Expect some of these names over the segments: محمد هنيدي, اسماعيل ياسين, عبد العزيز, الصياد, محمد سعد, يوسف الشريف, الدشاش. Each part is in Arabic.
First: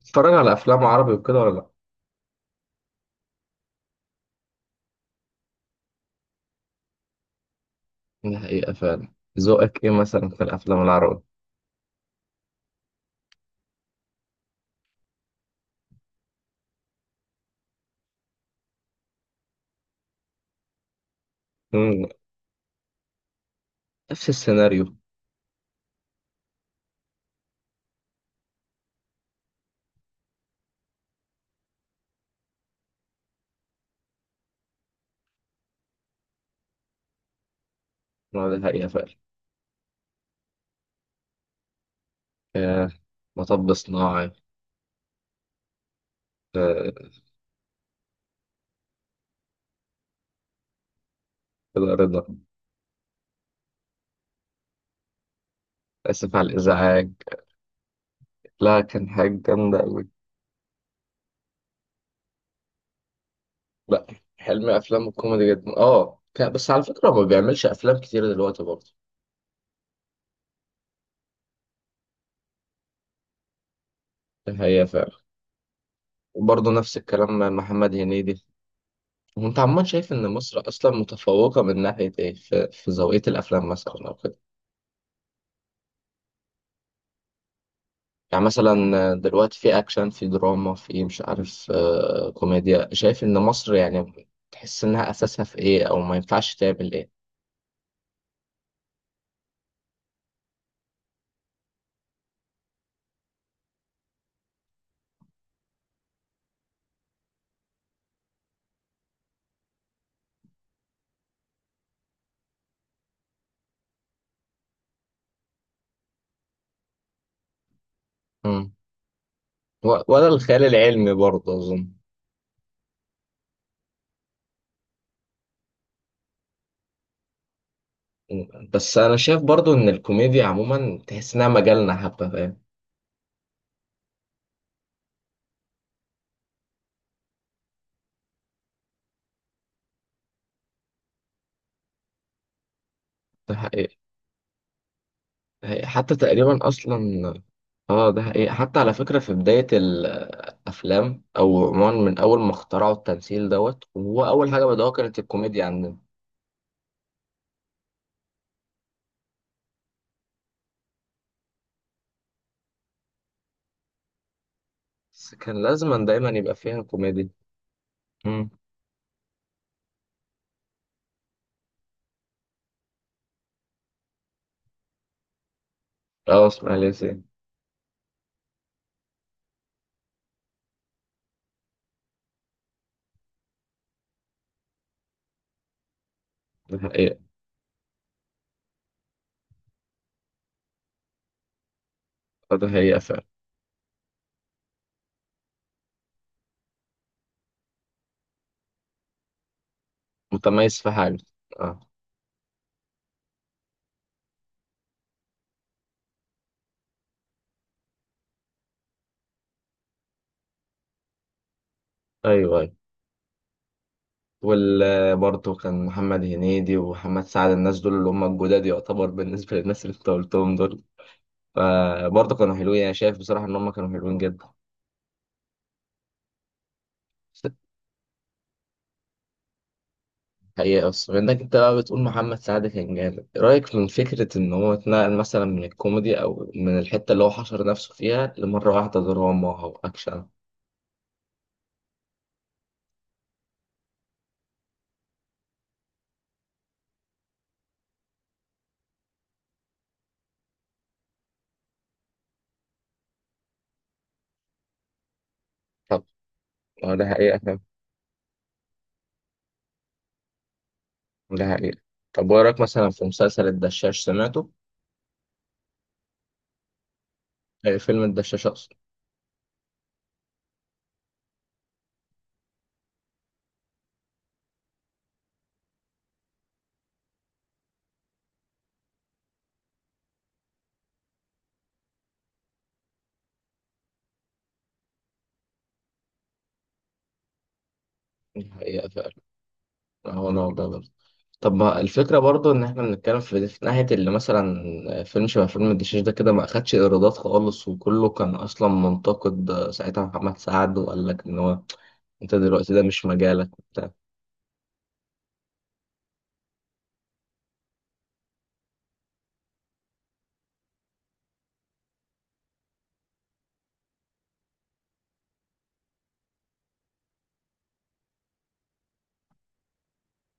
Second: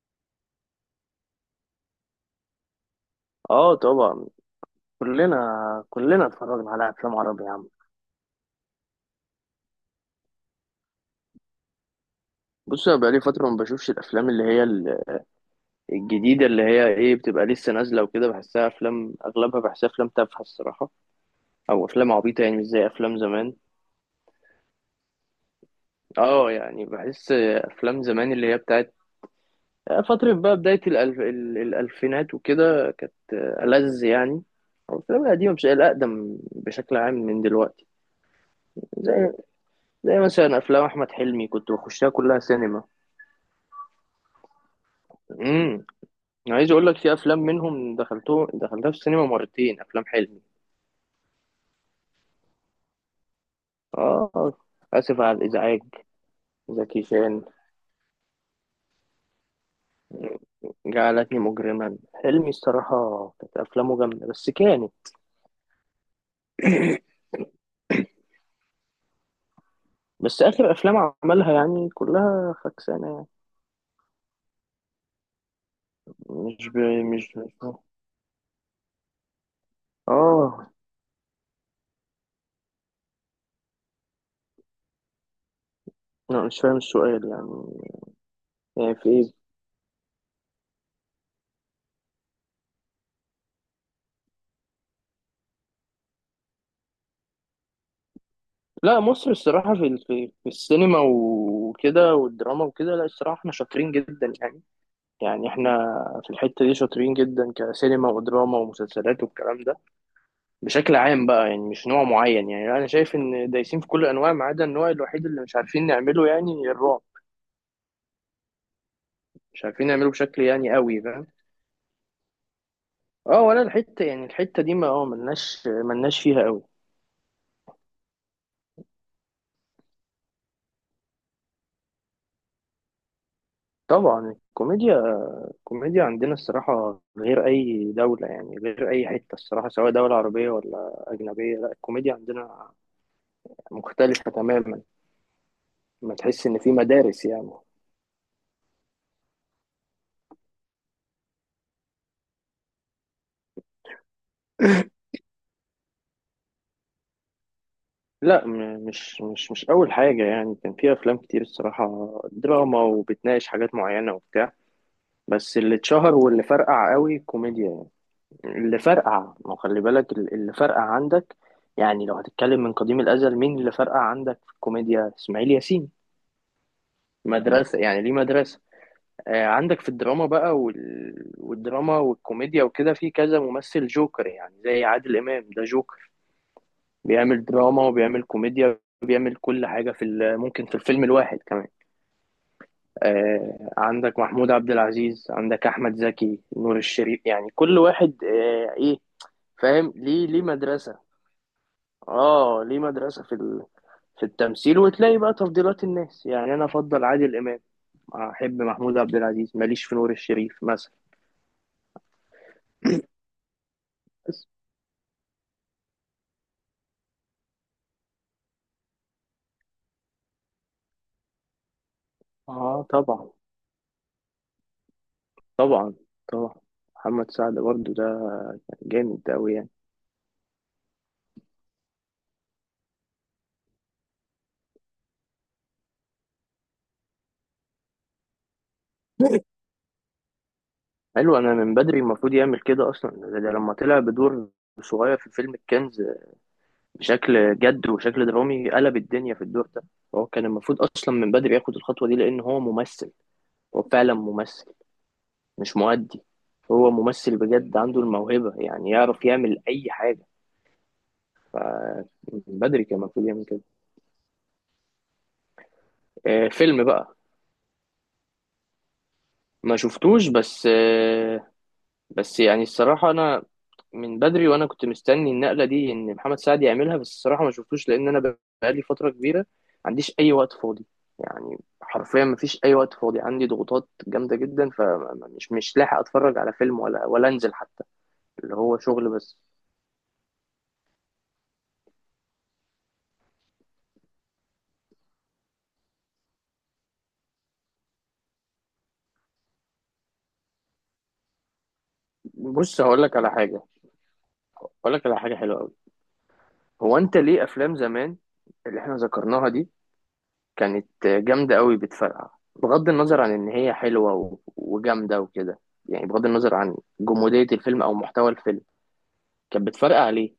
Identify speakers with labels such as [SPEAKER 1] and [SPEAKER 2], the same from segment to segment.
[SPEAKER 1] بتتفرج على افلام عربي وكده ولا لا؟
[SPEAKER 2] اه طبعا. كلنا كلنا اتفرجنا على افلام عربي يا عم.
[SPEAKER 1] دي حقيقة فعلا. ذوقك ايه مثلا في الافلام العربي؟
[SPEAKER 2] بص، انا بقالي فتره ما بشوفش الافلام اللي هي الجديده، اللي هي ايه، بتبقى لسه نازله وكده. بحسها افلام، اغلبها بحسها افلام تافهه الصراحه، او
[SPEAKER 1] مم،
[SPEAKER 2] افلام عبيطه، يعني مش زي افلام زمان.
[SPEAKER 1] نفس السيناريو.
[SPEAKER 2] اه يعني، بحس افلام زمان اللي هي بتاعت فتره، بقى بدايه الالفينات وكده، كانت ألذ يعني. او الافلام القديمه، مش الاقدم، بشكل عام من دلوقتي.
[SPEAKER 1] ما دي حقيقة فعلا.
[SPEAKER 2] زي زي مثلا افلام احمد حلمي، كنت بخشها كلها سينما.
[SPEAKER 1] آه، مطب صناعي.
[SPEAKER 2] انا عايز اقول لك،
[SPEAKER 1] آه،
[SPEAKER 2] في افلام منهم دخلتها في السينما مرتين، افلام حلمي.
[SPEAKER 1] كده رضا.
[SPEAKER 2] اه، اسف على الازعاج.
[SPEAKER 1] اسف على
[SPEAKER 2] زكي
[SPEAKER 1] الازعاج.
[SPEAKER 2] شان،
[SPEAKER 1] لا، كان حاجة جامدة قوي.
[SPEAKER 2] جعلتني مجرما، حلمي الصراحه كانت افلامه
[SPEAKER 1] لا،
[SPEAKER 2] جامده، بس
[SPEAKER 1] حلمي
[SPEAKER 2] كانت.
[SPEAKER 1] افلام الكوميدي جدا اه بس على فكرة هو ما بيعملش افلام كتير دلوقتي برضه.
[SPEAKER 2] بس اخر افلام عملها يعني كلها فكسانه.
[SPEAKER 1] دي حقيقة فعلا.
[SPEAKER 2] يعني مش
[SPEAKER 1] وبرضه
[SPEAKER 2] ب...
[SPEAKER 1] نفس الكلام
[SPEAKER 2] مش
[SPEAKER 1] مع محمد هنيدي. وانت عمال شايف ان مصر
[SPEAKER 2] اه
[SPEAKER 1] اصلا متفوقة من ناحية ايه في ذوقية الافلام مثلا او كده؟
[SPEAKER 2] لا، مش فاهم السؤال يعني.
[SPEAKER 1] يعني مثلا
[SPEAKER 2] يعني في ايه؟
[SPEAKER 1] دلوقتي في اكشن في دراما في مش عارف كوميديا، شايف ان مصر يعني تحس انها اساسها في ايه او ما ينفعش تعمل ايه؟
[SPEAKER 2] لا، مصر الصراحه في السينما وكده والدراما وكده، لا الصراحه احنا شاطرين جدا يعني. يعني احنا في الحتة دي شاطرين جدا كسينما ودراما ومسلسلات والكلام ده. بشكل عام بقى، يعني مش نوع معين. يعني انا شايف ان دايسين في كل الانواع، ما عدا النوع الوحيد اللي مش عارفين نعمله، يعني الرعب.
[SPEAKER 1] مم.
[SPEAKER 2] مش عارفين نعمله
[SPEAKER 1] ولا
[SPEAKER 2] بشكل
[SPEAKER 1] الخيال
[SPEAKER 2] يعني قوي،
[SPEAKER 1] العلمي
[SPEAKER 2] فاهم.
[SPEAKER 1] برضه اظن؟
[SPEAKER 2] اه، ولا الحتة، يعني الحتة دي ما ملناش فيها قوي.
[SPEAKER 1] مم. بس انا شايف برضه ان الكوميديا عموما تحس انها مجالنا حبه، فاهم؟
[SPEAKER 2] طبعا الكوميديا. الكوميديا عندنا الصراحة غير أي دولة، يعني غير أي حتة الصراحة، سواء دولة عربية ولا أجنبية، لا، الكوميديا عندنا
[SPEAKER 1] ده حقيقي.
[SPEAKER 2] مختلفة تماما.
[SPEAKER 1] ده حقيقي.
[SPEAKER 2] ما
[SPEAKER 1] حتى
[SPEAKER 2] تحس إن
[SPEAKER 1] تقريبا
[SPEAKER 2] في مدارس
[SPEAKER 1] اصلا
[SPEAKER 2] يعني.
[SPEAKER 1] اه ده حقيقي. حتى على فكره في بدايه الافلام او عموما من اول ما اخترعوا التمثيل دوت هو اول حاجه بدأوها كانت الكوميديا عندنا.
[SPEAKER 2] لا مش أول حاجة يعني، كان في أفلام كتير الصراحة دراما، وبتناقش حاجات معينة وبتاع.
[SPEAKER 1] بس
[SPEAKER 2] بس
[SPEAKER 1] كان
[SPEAKER 2] اللي
[SPEAKER 1] لازما
[SPEAKER 2] اتشهر
[SPEAKER 1] دايما
[SPEAKER 2] واللي
[SPEAKER 1] يبقى فيها
[SPEAKER 2] فرقع قوي
[SPEAKER 1] كوميديا.
[SPEAKER 2] الكوميديا.
[SPEAKER 1] مم.
[SPEAKER 2] يعني اللي فرقع، ما هو خلي بالك اللي فرقع عندك. يعني لو هتتكلم من قديم الأزل، مين اللي فرقع عندك في الكوميديا؟ إسماعيل ياسين،
[SPEAKER 1] اه اسماعيل ياسين.
[SPEAKER 2] مدرسة يعني، ليه مدرسة. آه، عندك في الدراما بقى والدراما والكوميديا وكده، في كذا ممثل جوكر، يعني زي عادل إمام، ده جوكر.
[SPEAKER 1] ده حقيقة.
[SPEAKER 2] بيعمل دراما وبيعمل كوميديا، بيعمل كل حاجة ممكن في الفيلم الواحد كمان.
[SPEAKER 1] آه، ده حقيقة فعلا.
[SPEAKER 2] آه، عندك محمود عبد العزيز، عندك أحمد زكي، نور الشريف، يعني كل واحد إيه، فاهم، ليه
[SPEAKER 1] متميز في
[SPEAKER 2] مدرسة.
[SPEAKER 1] حاجة. اه.
[SPEAKER 2] آه، ليه مدرسة في التمثيل. وتلاقي بقى تفضيلات الناس، يعني أنا أفضل عادل إمام، أحب محمود عبد العزيز، ماليش في نور الشريف مثلا.
[SPEAKER 1] ايوه ايوه.
[SPEAKER 2] بس،
[SPEAKER 1] وال برضه كان محمد هنيدي ومحمد سعد، الناس دول اللي هم الجداد يعتبر بالنسبة للناس اللي انت قلتهم دول. فبرضه كانوا حلوين،
[SPEAKER 2] آه،
[SPEAKER 1] انا شايف
[SPEAKER 2] طبعا،
[SPEAKER 1] بصراحة ان هم كانوا حلوين جدا.
[SPEAKER 2] طبعا، طبعا. محمد سعد برضو ده جامد أوي يعني.
[SPEAKER 1] حقيقة. بس بما انك انت بقى بتقول محمد سعد كان جامد، إيه رأيك من فكرة ان هو اتنقل مثلا من الكوميدي او من الحتة اللي هو حشر نفسه فيها لمرة واحدة دراما او اكشن؟
[SPEAKER 2] حلو، انا من بدري المفروض يعمل كده اصلا. ده لما طلع بدور صغير في فيلم الكنز بشكل جد وشكل درامي، قلب الدنيا في الدور ده. هو كان المفروض اصلا من بدري ياخد الخطوة دي، لان هو ممثل. هو فعلا ممثل، مش
[SPEAKER 1] طب.
[SPEAKER 2] مؤدي. هو
[SPEAKER 1] آه، ده
[SPEAKER 2] ممثل
[SPEAKER 1] حقيقة.
[SPEAKER 2] بجد، عنده الموهبة، يعني يعرف يعمل اي حاجة.
[SPEAKER 1] ده حقيقة. طب وإيه
[SPEAKER 2] من
[SPEAKER 1] رأيك
[SPEAKER 2] بدري
[SPEAKER 1] مثلا
[SPEAKER 2] كان
[SPEAKER 1] في
[SPEAKER 2] المفروض يعمل
[SPEAKER 1] مسلسل
[SPEAKER 2] كده.
[SPEAKER 1] الدشاش، سمعته؟
[SPEAKER 2] فيلم بقى،
[SPEAKER 1] آه، فيلم الدشاش أقصد.
[SPEAKER 2] ما شفتوش. بس بس يعني الصراحة أنا من بدري وأنا كنت مستني النقلة دي إن محمد سعد يعملها، بس الصراحة ما شفتوش، لأن أنا بقالي فترة كبيرة ما عنديش أي وقت فاضي. يعني حرفيا ما فيش أي وقت فاضي عندي، ضغوطات جامدة جدا، فمش مش لاحق أتفرج على فيلم، ولا أنزل حتى.
[SPEAKER 1] دي
[SPEAKER 2] اللي هو
[SPEAKER 1] حقيقة
[SPEAKER 2] شغل
[SPEAKER 1] فعلا.
[SPEAKER 2] بس.
[SPEAKER 1] هو نوع ده برضه. طب ما الفكرة برضه إن إحنا بنتكلم في ناحية اللي مثلا آه، فيلم شبه فيلم الدشاش ده كده ما أخدش إيرادات خالص وكله كان أصلا منتقد. آه، ساعتها محمد سعد وقال لك إن هو أنت دلوقتي
[SPEAKER 2] بص،
[SPEAKER 1] ده مش مجالك وبتاع.
[SPEAKER 2] هقول لك على حاجة حلوة أوي. هو أنت، ليه أفلام زمان اللي إحنا ذكرناها دي كانت جامدة قوي بتفرقع؟ بغض النظر عن إن هي حلوة وجامدة وكده، يعني بغض النظر عن جمودية الفيلم أو محتوى الفيلم، كانت بتفرقع ليه؟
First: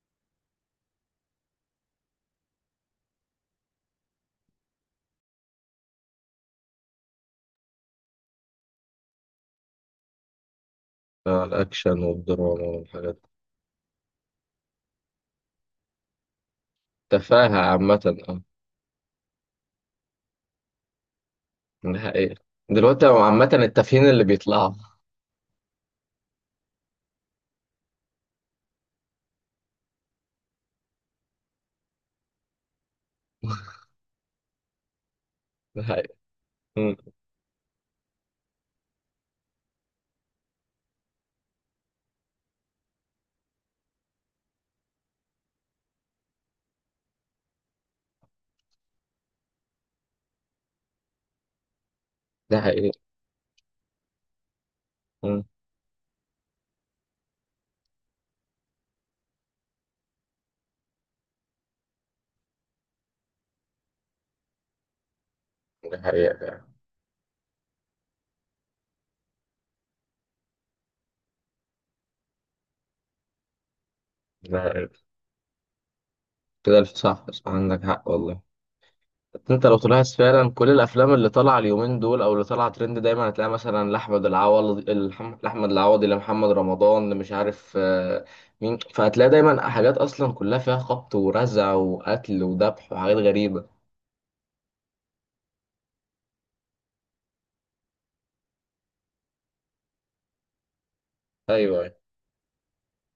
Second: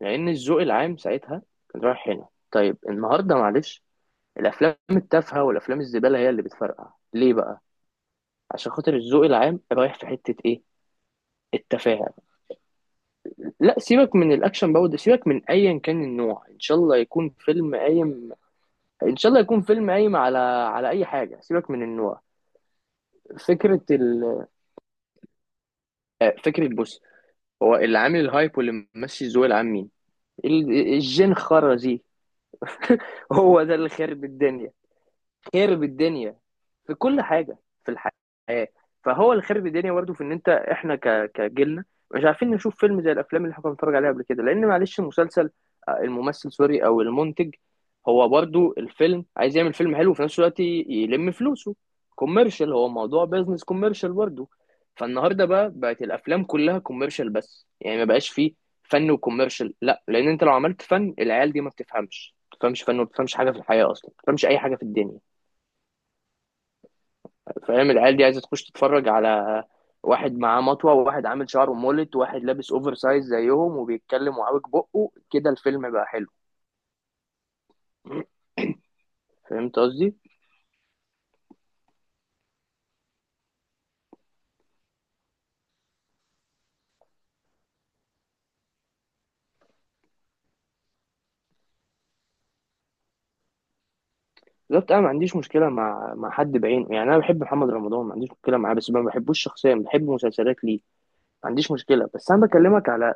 [SPEAKER 2] لأن الذوق العام ساعتها كان رايح هنا. طيب النهاردة معلش، الأفلام التافهة والأفلام الزبالة هي اللي بتفرقع، ليه بقى؟ عشان خاطر الذوق العام رايح في حتة إيه؟
[SPEAKER 1] آه، الأكشن
[SPEAKER 2] التفاهة.
[SPEAKER 1] والدراما والحاجات دي.
[SPEAKER 2] لا، سيبك من الأكشن برضه، سيبك من أيا كان النوع، إن شاء الله يكون
[SPEAKER 1] تفاهة
[SPEAKER 2] فيلم
[SPEAKER 1] عامة
[SPEAKER 2] قايم.
[SPEAKER 1] أه.
[SPEAKER 2] إن شاء الله يكون فيلم قايم على أي حاجة، سيبك من
[SPEAKER 1] ده
[SPEAKER 2] النوع.
[SPEAKER 1] حقيقة. دلوقتي هو عامة
[SPEAKER 2] فكرة
[SPEAKER 1] التافهين اللي
[SPEAKER 2] ال...
[SPEAKER 1] بيطلعوا.
[SPEAKER 2] آه، فكرة، بص، هو اللي عامل الهايب واللي ماشي الذوق العام مين؟ الجين خرزي. هو ده اللي خرب الدنيا،
[SPEAKER 1] ده
[SPEAKER 2] خرب
[SPEAKER 1] حقيقة.
[SPEAKER 2] الدنيا في
[SPEAKER 1] مم.
[SPEAKER 2] كل حاجه في الحياه. فهو الخرب الدنيا برضه، في ان انت، احنا كجيلنا مش عارفين نشوف فيلم زي الافلام اللي احنا كنا بنتفرج عليها قبل كده. لان معلش، المسلسل آه، الممثل سوري او المنتج، هو برضه الفيلم عايز يعمل فيلم حلو، وفي نفس الوقت يلم فلوسه.
[SPEAKER 1] ده
[SPEAKER 2] كوميرشال، هو
[SPEAKER 1] حقيقة.
[SPEAKER 2] موضوع بيزنس كوميرشال برضه.
[SPEAKER 1] مم.
[SPEAKER 2] فالنهارده بقى بقت الافلام كلها كوميرشال بس، يعني ما بقاش فيه فن وكوميرشال. لا، لان انت لو عملت فن، العيال دي ما بتفهمش فن، وما بتفهمش حاجه في الحياه اصلا، ما بتفهمش اي حاجه في الدنيا.
[SPEAKER 1] ده حقيقة.
[SPEAKER 2] فاهم، العيال دي عايزه تخش تتفرج على واحد معاه مطوه، وواحد عامل شعره مولت، وواحد لابس اوفر سايز زيهم وبيتكلم وعاوج
[SPEAKER 1] لا،
[SPEAKER 2] بقه كده، الفيلم بقى حلو.
[SPEAKER 1] صح صح، عندك حق والله. بس انت
[SPEAKER 2] فهمت
[SPEAKER 1] لو طلعت
[SPEAKER 2] قصدي.
[SPEAKER 1] فعلا كل الافلام اللي طالعه اليومين دول او اللي طالعه ترند دايما هتلاقي مثلا لاحمد العوضي لاحمد العوضي لمحمد رمضان مش عارف آه، مين؟ فهتلاقي دايما حاجات اصلا كلها فيها خبط ورزع وقتل وذبح وحاجات غريبه.
[SPEAKER 2] بالظبط، انا ما عنديش مشكله مع حد بعينه. يعني انا بحب محمد رمضان، ما عنديش مشكله معاه، بس ما بحبوش شخصيا، بحب مسلسلات ليه. ما عنديش
[SPEAKER 1] ايوه ايوه.
[SPEAKER 2] مشكله، بس انا بكلمك على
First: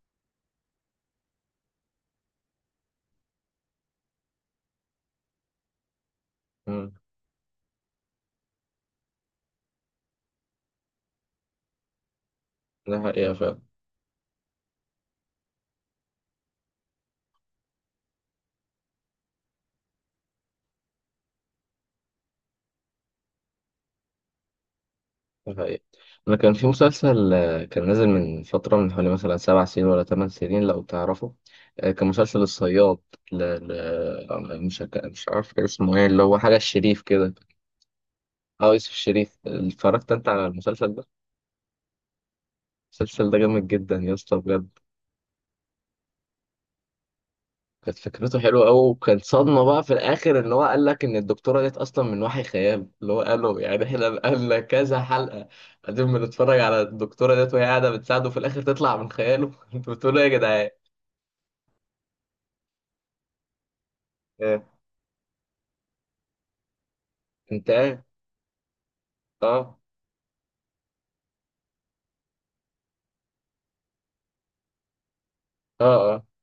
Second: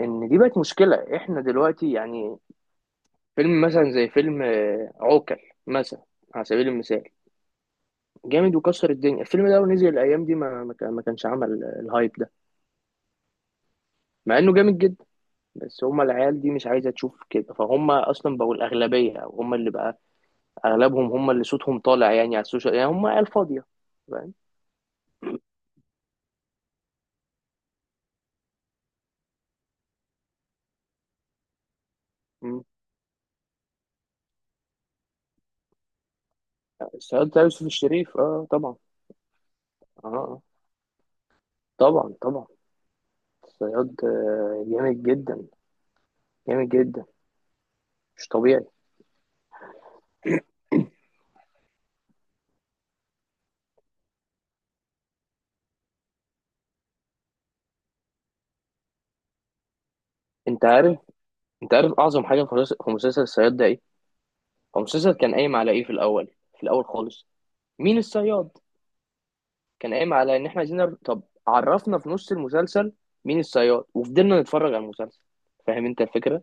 [SPEAKER 2] ان دي بقت مشكله، احنا دلوقتي يعني. فيلم مثلا زي فيلم عوكل مثلا، على سبيل
[SPEAKER 1] مم.
[SPEAKER 2] المثال، جامد وكسر الدنيا. الفيلم ده لو نزل الايام دي، ما كانش عمل الهايب ده،
[SPEAKER 1] ده حقيقه فعلا.
[SPEAKER 2] مع انه جامد جدا. بس هما العيال دي مش عايزه تشوف كده، فهم اصلا بقوا الاغلبيه. او هم اللي بقى اغلبهم، هم اللي صوتهم طالع يعني على السوشيال، يعني هم عيال فاضيه، فاهم.
[SPEAKER 1] ده حقيقي. أنا كان في مسلسل آه، كان نازل من فترة من حوالي مثلا 7 سنين ولا 8 سنين لو تعرفه. آه، كان مسلسل
[SPEAKER 2] مم.
[SPEAKER 1] الصياد. ل... ل... مش هك- مش عارف كان اسمه ايه، اللي هو حاجة الشريف
[SPEAKER 2] الصياد
[SPEAKER 1] كده.
[SPEAKER 2] بتاع يوسف الشريف، اه
[SPEAKER 1] اه
[SPEAKER 2] طبعا.
[SPEAKER 1] يوسف الشريف،
[SPEAKER 2] اه،
[SPEAKER 1] اتفرجت انت
[SPEAKER 2] آه.
[SPEAKER 1] على المسلسل ده؟
[SPEAKER 2] طبعا، طبعا.
[SPEAKER 1] المسلسل ده جامد جدا
[SPEAKER 2] الصياد،
[SPEAKER 1] يا اسطى بجد.
[SPEAKER 2] جامد جدا. جامد جدا،
[SPEAKER 1] كانت
[SPEAKER 2] مش
[SPEAKER 1] فكرته
[SPEAKER 2] طبيعي.
[SPEAKER 1] حلوة أوي وكان صدمة بقى في الآخر إن هو قال لك إن الدكتورة ديت أصلا من وحي خيال اللي هو قاله، يعني إحنا قالنا كذا حلقة قاعدين بنتفرج على الدكتورة ديت وهي قاعدة بتساعده في الآخر تطلع من خياله. أنتوا بتقولوا إيه يا
[SPEAKER 2] انت
[SPEAKER 1] جدعان؟
[SPEAKER 2] عارف انت عارف، اعظم حاجه في مسلسل الصياد ده ايه؟
[SPEAKER 1] آه.
[SPEAKER 2] هو مسلسل كان قايم على ايه في الاول؟ في الاول خالص،
[SPEAKER 1] انت
[SPEAKER 2] مين
[SPEAKER 1] عارف.
[SPEAKER 2] الصياد؟
[SPEAKER 1] اه
[SPEAKER 2] كان قايم على ان احنا عايزين طب عرفنا في نص المسلسل مين الصياد، وفضلنا نتفرج على المسلسل،
[SPEAKER 1] اه
[SPEAKER 2] فاهم انت
[SPEAKER 1] اه.
[SPEAKER 2] الفكره.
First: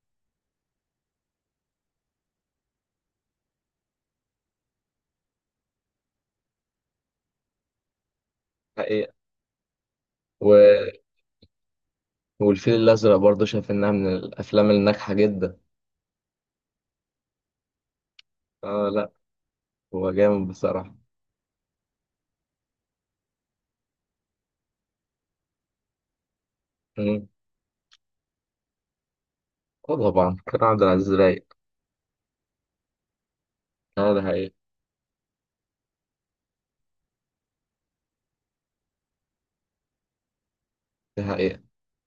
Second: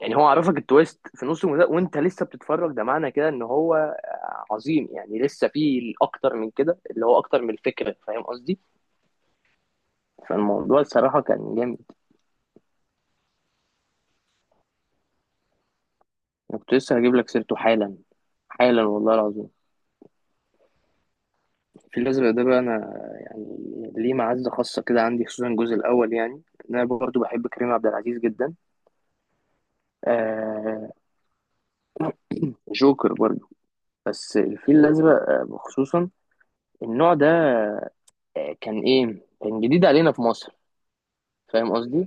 [SPEAKER 2] يعني هو عرفك التويست في نص المسلسل وانت لسه بتتفرج، ده معنى كده ان هو عظيم يعني، لسه فيه اكتر من كده اللي هو اكتر من الفكره، فاهم قصدي.
[SPEAKER 1] حقيقة.
[SPEAKER 2] فالموضوع
[SPEAKER 1] و...
[SPEAKER 2] الصراحه كان جامد.
[SPEAKER 1] والفيل الأزرق برضه شايف إنها من الأفلام الناجحة جدا.
[SPEAKER 2] انا كنت لسه هجيب لك سيرته حالا، حالا
[SPEAKER 1] اه لا،
[SPEAKER 2] والله العظيم.
[SPEAKER 1] هو جامد بصراحة.
[SPEAKER 2] في الأزرق ده بقى، أنا يعني ليه معزة خاصة كده عندي، خصوصا الجزء الأول يعني. إن أنا برضو
[SPEAKER 1] مم.
[SPEAKER 2] بحب كريم عبد العزيز جدا.
[SPEAKER 1] اه طبعا كان عبد
[SPEAKER 2] آه،
[SPEAKER 1] العزيز رايق.
[SPEAKER 2] جوكر برضو.
[SPEAKER 1] اه ده
[SPEAKER 2] بس
[SPEAKER 1] حقيقة.
[SPEAKER 2] الفيل الأزرق، خصوصا النوع ده، كان إيه، كان جديد علينا في مصر.
[SPEAKER 1] ده حقيقة.
[SPEAKER 2] فاهم قصدي،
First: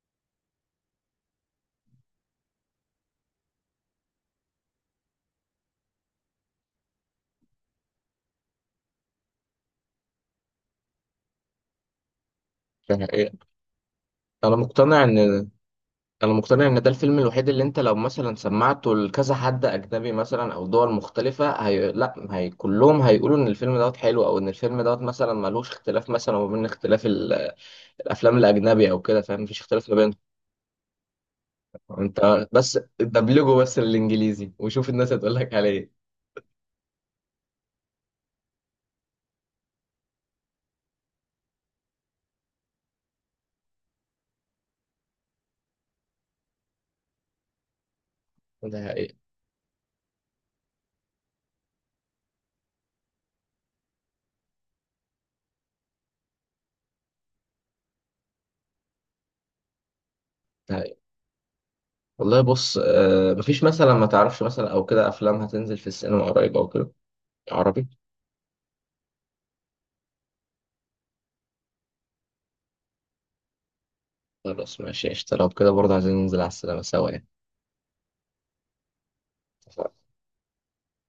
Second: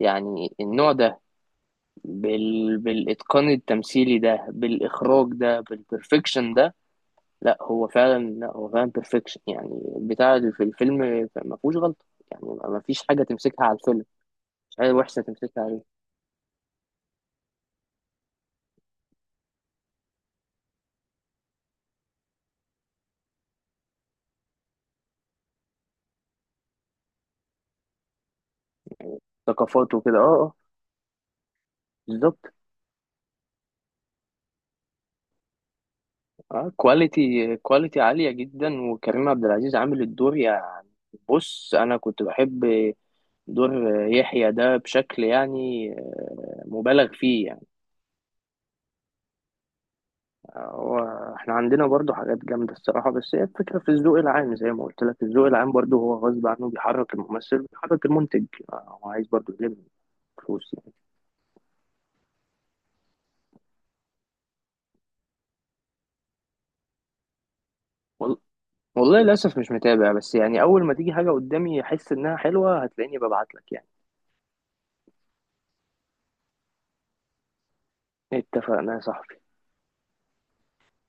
[SPEAKER 2] يعني النوع ده، بالإتقان التمثيلي ده، بالإخراج ده، بالبرفكشن ده. لا هو فعلا، بيرفكشن يعني، البتاع اللي في الفيلم ما فيهوش غلطة. يعني ما
[SPEAKER 1] ده
[SPEAKER 2] فيش حاجة
[SPEAKER 1] حقيقة.
[SPEAKER 2] تمسكها على الفيلم،
[SPEAKER 1] أنا
[SPEAKER 2] مش حاجة
[SPEAKER 1] مقتنع إن
[SPEAKER 2] وحشة تمسكها عليه.
[SPEAKER 1] أنا مقتنع إن ده الفيلم الوحيد اللي أنت لو مثلا سمعته لكذا حد أجنبي مثلا أو دول مختلفة، لا هي كلهم هيقولوا إن الفيلم دوت حلو أو إن الفيلم دوت مثلا ملوش اختلاف مثلا ما بين اختلاف ال... الأفلام الأجنبي أو كده، فاهم؟ مفيش اختلاف ما
[SPEAKER 2] ثقافات
[SPEAKER 1] بين
[SPEAKER 2] وكده، اه، اه.
[SPEAKER 1] انت
[SPEAKER 2] بالظبط.
[SPEAKER 1] بس دبلجه بس الانجليزي وشوف الناس هتقول لك على ايه.
[SPEAKER 2] اه، كواليتي عالية جدا، وكريم عبد العزيز عامل الدور يعني. بص، انا كنت بحب دور يحيى ده بشكل يعني مبالغ فيه يعني.
[SPEAKER 1] ده حقيقي.
[SPEAKER 2] هو احنا عندنا برضو حاجات جامدة الصراحة، بس هي الفكرة في الذوق العام زي ما قلت لك، الذوق العام برضو هو غصب عنه بيحرك الممثل بيحرك المنتج، هو عايز برضو يلم
[SPEAKER 1] ده
[SPEAKER 2] فلوس يعني.
[SPEAKER 1] حقيقي والله. بص آه مفيش مثلا ما تعرفش مثلا او كده افلام هتنزل في السينما قريب او كده، عربي؟
[SPEAKER 2] وال- والله للأسف مش متابع، بس يعني أول ما تيجي حاجة قدامي أحس إنها حلوة، هتلاقيني ببعت لك يعني.
[SPEAKER 1] خلاص ماشي قشطة، لو كده برضه عايزين ننزل على السينما سوا
[SPEAKER 2] اتفقنا يا صاحبي.
[SPEAKER 1] يعني.